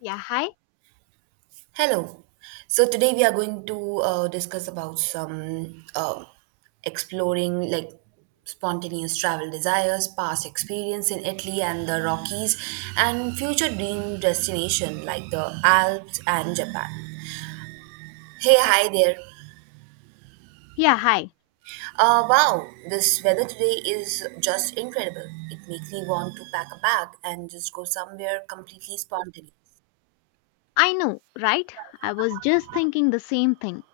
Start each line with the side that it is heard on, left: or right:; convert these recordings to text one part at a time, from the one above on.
left: Yeah, hi.
right: Hello. So today we are going to discuss about some exploring like spontaneous travel desires, past experience in Italy and the Rockies, and future dream destination like the Alps and Japan. Hey, hi there.
left: Yeah, hi.
right: Wow, this weather today is just incredible. It makes me want to pack a bag and just go somewhere completely spontaneous.
left: I know, right? I was just thinking the same thing.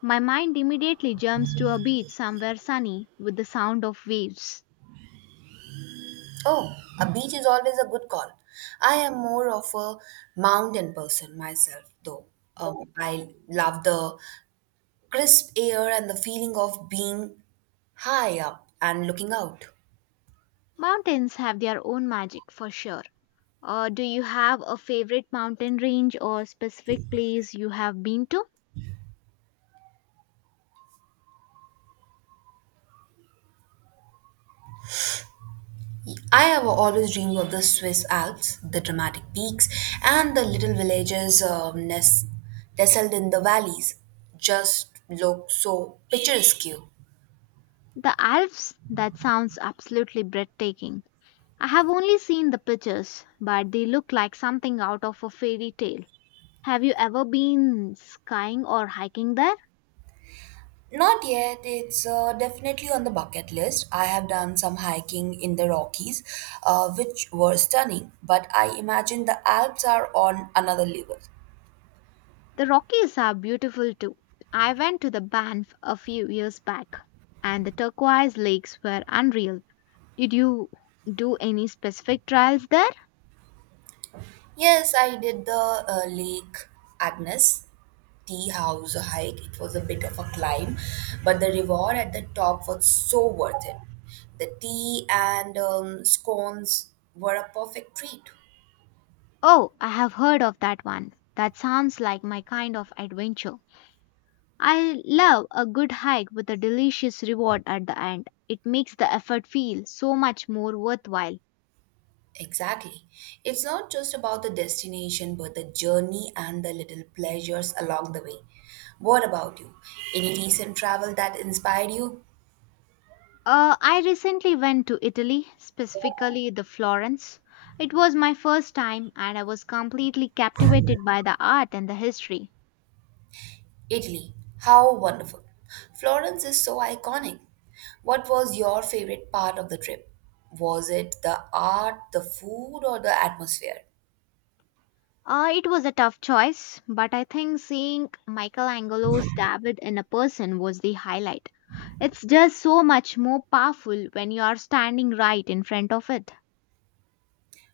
left: My mind immediately jumps to a beach somewhere sunny with the sound of waves.
right: Oh, a beach is always a good call. I am more of a mountain person myself, though. I love the crisp air and the feeling of being high up and looking out.
left: Mountains have their own magic for sure. Do you have a favorite mountain range or specific place you have been to?
right: I have always dreamed of the Swiss Alps, the dramatic peaks, and the little villages nestled in the valleys. Just look so picturesque.
left: The Alps? That sounds absolutely breathtaking. I have only seen the pictures, but they look like something out of a fairy tale. Have you ever been skiing or hiking there?
right: Not yet. It's definitely on the bucket list. I have done some hiking in the Rockies, which were stunning, but I imagine the Alps are on another level.
left: The Rockies are beautiful too. I went to the Banff a few years back and the turquoise lakes were unreal. Did you do any specific trials there?
right: Yes, I did the Lake Agnes tea house hike. It was a bit of a climb, but the reward at the top was so worth it. The tea and scones were a perfect treat.
left: Oh, I have heard of that one. That sounds like my kind of adventure. I love a good hike with a delicious reward at the end. It makes the effort feel so much more worthwhile.
right: Exactly. It's not just about the destination, but the journey and the little pleasures along the way. What about you? Any recent travel that inspired you?
left: I recently went to Italy, specifically the Florence. It was my first time and I was completely captivated by the art and the history.
right: Italy. How wonderful. Florence is so iconic. What was your favorite part of the trip? Was it the art, the food, or the atmosphere?
left: It was a tough choice, but I think seeing Michelangelo's David in a person was the highlight. It's just so much more powerful when you are standing right in front of it.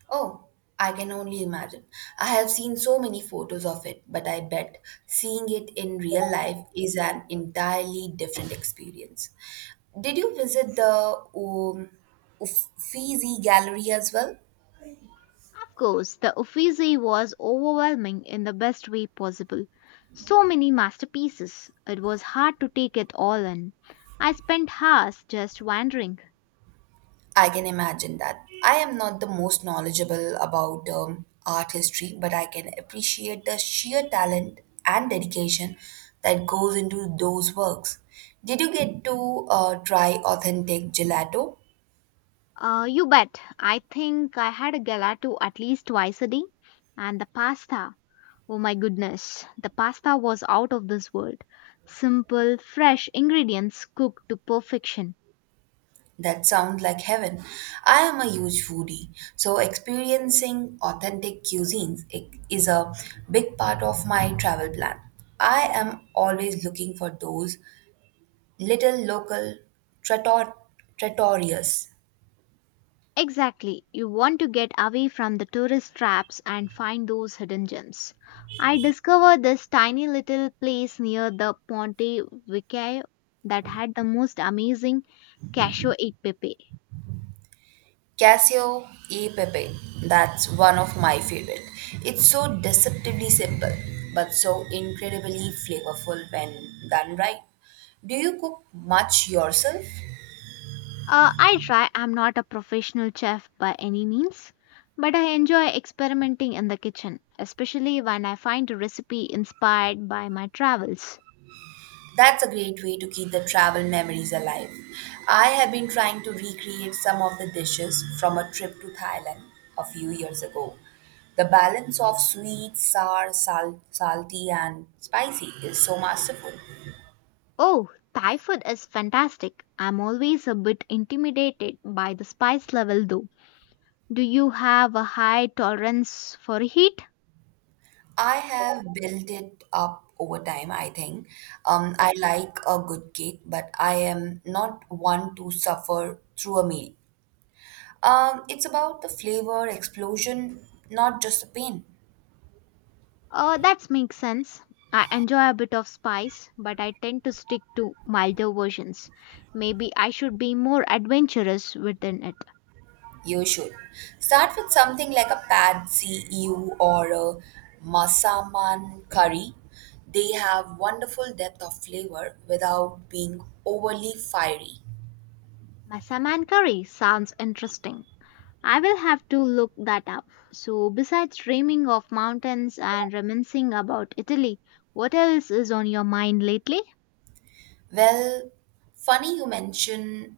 right: Oh, I can only imagine. I have seen so many photos of it, but I bet seeing it in real life is an entirely different experience. Did you visit the Uffizi Gallery as well?
left: Of course, the Uffizi was overwhelming in the best way possible. So many masterpieces. It was hard to take it all in. I spent hours just wandering.
right: I can imagine that. I am not the most knowledgeable about art history, but I can appreciate the sheer talent and dedication that goes into those works. Did you get to try authentic gelato?
left: You bet. I think I had a gelato at least twice a day. And the pasta. Oh my goodness. The pasta was out of this world. Simple, fresh ingredients cooked to perfection.
right: That sounds like heaven. I am a huge foodie, so experiencing authentic cuisines is a big part of my travel plan. I am always looking for those little local trattor- trattorias.
left: Exactly. You want to get away from the tourist traps and find those hidden gems. I discovered this tiny little place near the Ponte Vecchio that had the most amazing cashew e pepe.
right: Casio e Pepe, that's one of my favorite. It's so deceptively simple, but so incredibly flavorful when done right. Do you cook much yourself?
left: I try. I'm not a professional chef by any means, but I enjoy experimenting in the kitchen, especially when I find a recipe inspired by my travels.
right: That's a great way to keep the travel memories alive. I have been trying to recreate some of the dishes from a trip to Thailand a few years ago. The balance of sweet, sour, salty, and spicy is so masterful.
left: Oh, Thai food is fantastic. I'm always a bit intimidated by the spice level though. Do you have a high tolerance for heat?
right: I have built it up over time, I think. I like a good cake, but I am not one to suffer through a meal. It's about the flavor explosion, not just the pain.
left: That makes sense. I enjoy a bit of spice, but I tend to stick to milder versions. Maybe I should be more adventurous within it.
right: You should. Start with something like a pad see ew or a masaman curry. They have wonderful depth of flavor without being overly fiery.
left: Masaman curry sounds interesting. I will have to look that up. So, besides dreaming of mountains and reminiscing about Italy, what else is on your mind lately?
right: Well, funny you mention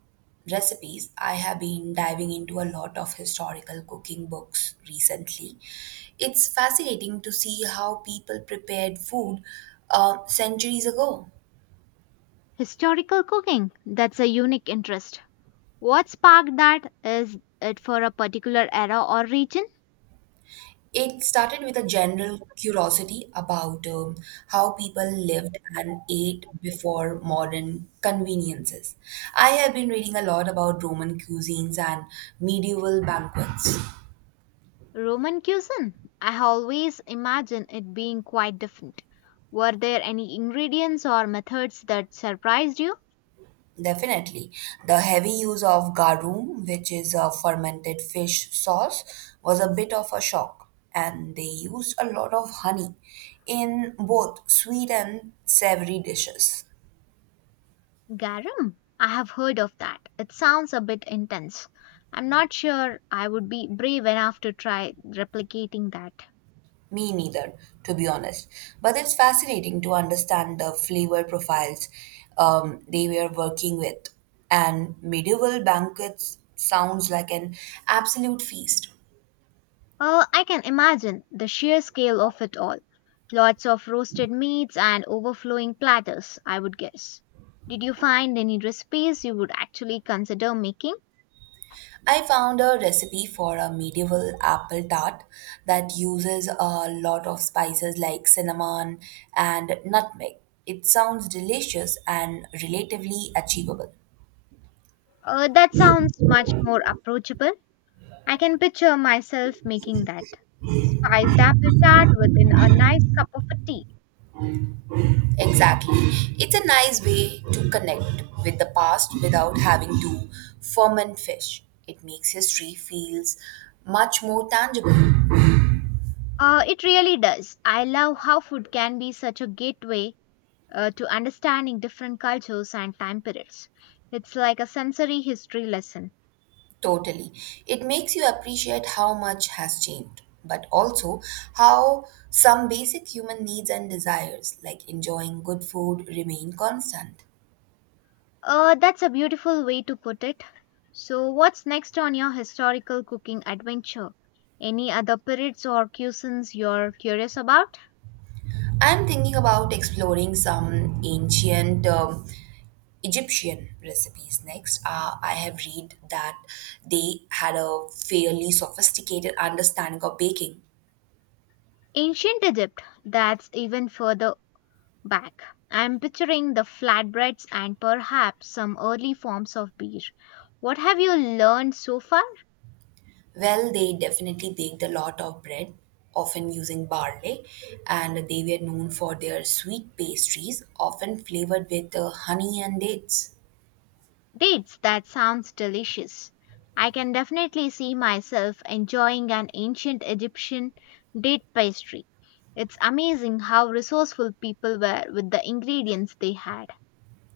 right: recipes. I have been diving into a lot of historical cooking books recently. It's fascinating to see how people prepared food centuries ago.
left: Historical cooking. That's a unique interest. What sparked that? Is it for a particular era or region?
right: It started with a general curiosity about how people lived and ate before modern conveniences. I have been reading a lot about Roman cuisines and medieval banquets.
left: Roman cuisine. I always imagine it being quite different. Were there any ingredients or methods that surprised you?
right: Definitely. The heavy use of garum, which is a fermented fish sauce, was a bit of a shock, and they used a lot of honey in both sweet and savory dishes.
left: Garum. I have heard of that. It sounds a bit intense. I'm not sure I would be brave enough to try replicating that.
right: Me neither, to be honest. But it's fascinating to understand the flavor profiles they were working with. And medieval banquets sounds like an absolute feast.
left: Oh, I can imagine the sheer scale of it all. Lots of roasted meats and overflowing platters, I would guess. Did you find any recipes you would actually consider making?
right: I found a recipe for a medieval apple tart that uses a lot of spices like cinnamon and nutmeg. It sounds delicious and relatively achievable.
left: Oh, that sounds much more approachable. I can picture myself making that. Spiced apple tart within a nice cup of a tea.
right: Exactly. It's a nice way to connect with the past without having to ferment fish. It makes history feels much more tangible.
left: It really does. I love how food can be such a gateway to understanding different cultures and time periods. It's like a sensory history lesson.
right: Totally. It makes you appreciate how much has changed, but also how some basic human needs and desires like enjoying good food remain constant.
left: That's a beautiful way to put it. So, what's next on your historical cooking adventure? Any other periods or cuisines you're curious about?
right: I'm thinking about exploring some ancient Egyptian recipes next. I have read that they had a fairly sophisticated understanding of baking.
left: Ancient Egypt, that's even further back. I'm picturing the flatbreads and perhaps some early forms of beer. What have you learned so far?
right: Well, they definitely baked a lot of bread, often using barley, and they were known for their sweet pastries, often flavored with honey and dates.
left: Dates, that sounds delicious. I can definitely see myself enjoying an ancient Egyptian date pastry. It's amazing how resourceful people were with the ingredients they had.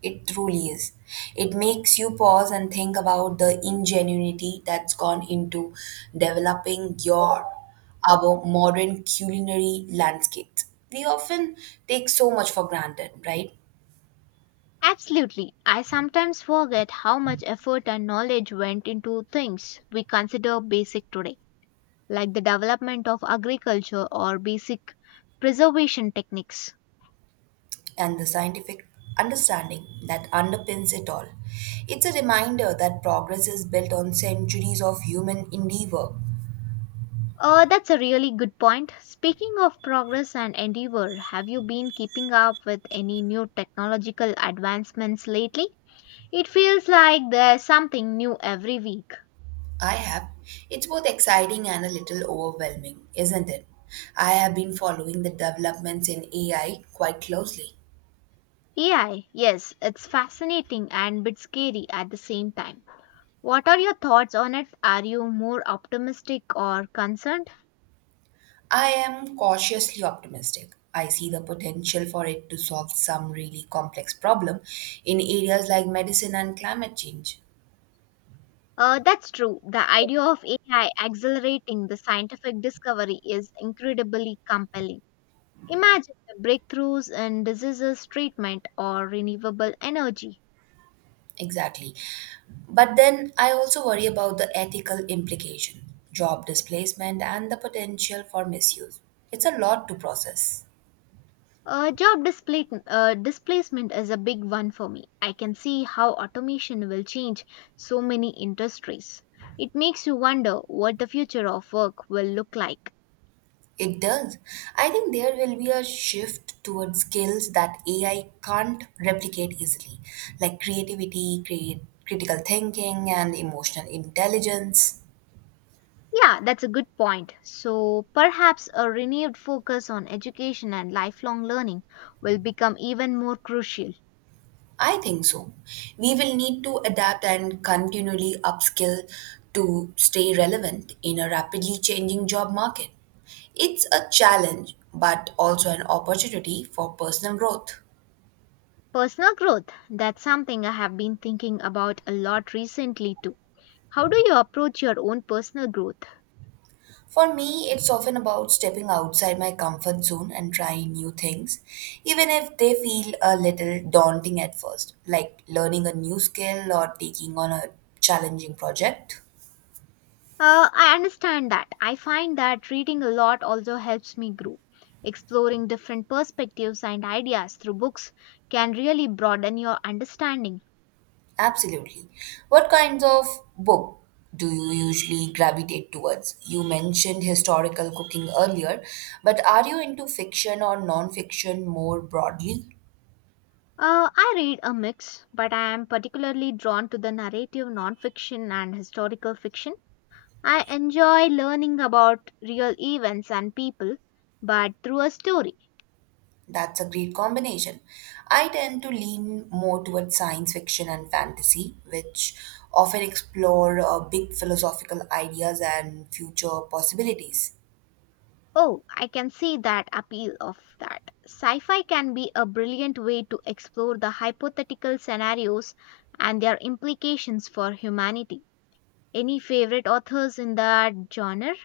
right: It truly is. It makes you pause and think about the ingenuity that's gone into developing your our modern culinary landscapes. We often take so much for granted, right?
left: Absolutely. I sometimes forget how much effort and knowledge went into things we consider basic today, like the development of agriculture or basic preservation techniques.
right: And the scientific understanding that underpins it all. It's a reminder that progress is built on centuries of human endeavor.
left: That's a really good point. Speaking of progress and endeavor, have you been keeping up with any new technological advancements lately? It feels like there's something new every week.
right: I have. It's both exciting and a little overwhelming, isn't it? I have been following the developments in AI quite closely.
left: AI, yes, it's fascinating and a bit scary at the same time. What are your thoughts on it? Are you more optimistic or concerned?
right: I am cautiously optimistic. I see the potential for it to solve some really complex problem in areas like medicine and climate change.
left: That's true. The idea of AI accelerating the scientific discovery is incredibly compelling. Imagine the breakthroughs in diseases treatment or renewable energy.
right: Exactly. But then I also worry about the ethical implication, job displacement and the potential for misuse. It's a lot to process.
left: Job displacement is a big one for me. I can see how automation will change so many industries. It makes you wonder what the future of work will look like.
right: It does. I think there will be a shift towards skills that AI can't replicate easily, like creativity, critical thinking, and emotional intelligence.
left: Yeah, that's a good point. So perhaps a renewed focus on education and lifelong learning will become even more crucial.
right: I think so. We will need to adapt and continually upskill to stay relevant in a rapidly changing job market. It's a challenge, but also an opportunity for personal growth.
left: Personal growth, that's something I have been thinking about a lot recently too. How do you approach your own personal growth?
right: For me, it's often about stepping outside my comfort zone and trying new things, even if they feel a little daunting at first, like learning a new skill or taking on a challenging project.
left: I understand that. I find that reading a lot also helps me grow. Exploring different perspectives and ideas through books can really broaden your understanding.
right: Absolutely. What kinds of book do you usually gravitate towards? You mentioned historical cooking earlier, but are you into fiction or non fiction more broadly?
left: I read a mix, but I am particularly drawn to the narrative nonfiction and historical fiction. I enjoy learning about real events and people, but through a story.
right: That's a great combination. I tend to lean more towards science fiction and fantasy, which often explore big philosophical ideas and future possibilities.
left: Oh, I can see that appeal of that. Sci fi can be a brilliant way to explore the hypothetical scenarios and their implications for humanity. Any favorite authors in that genre?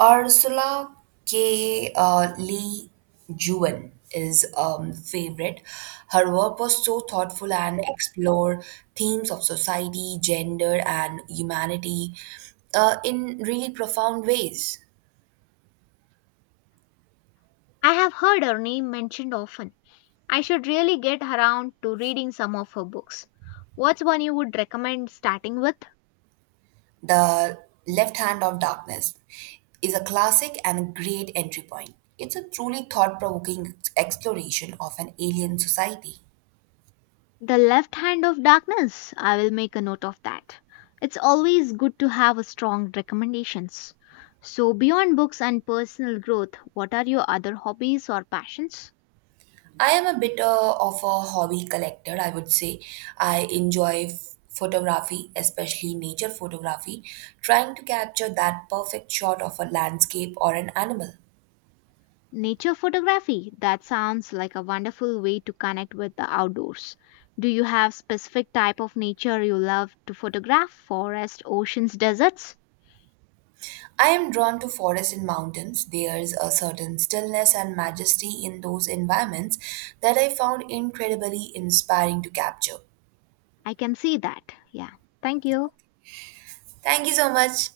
right: Ursula K. Lee Jewin is favorite. Her work was so thoughtful and explore themes of society, gender, and humanity in really profound ways.
left: I have heard her name mentioned often. I should really get around to reading some of her books. What's one you would recommend starting with?
right: The Left Hand of Darkness is a classic and great entry point. It's a truly thought provoking exploration of an alien society.
left: The left hand of darkness. I will make a note of that. It's always good to have a strong recommendations. So beyond books and personal growth, what are your other hobbies or passions?
right: I am a bit of a hobby collector, I would say. I enjoy photography, especially nature photography, trying to capture that perfect shot of a landscape or an animal.
left: Nature photography. That sounds like a wonderful way to connect with the outdoors. Do you have specific type of nature you love to photograph? Forest, oceans, deserts?
right: I am drawn to forests and mountains. There's a certain stillness and majesty in those environments that I found incredibly inspiring to capture.
left: I can see that. Yeah. Thank you.
right: Thank you so much.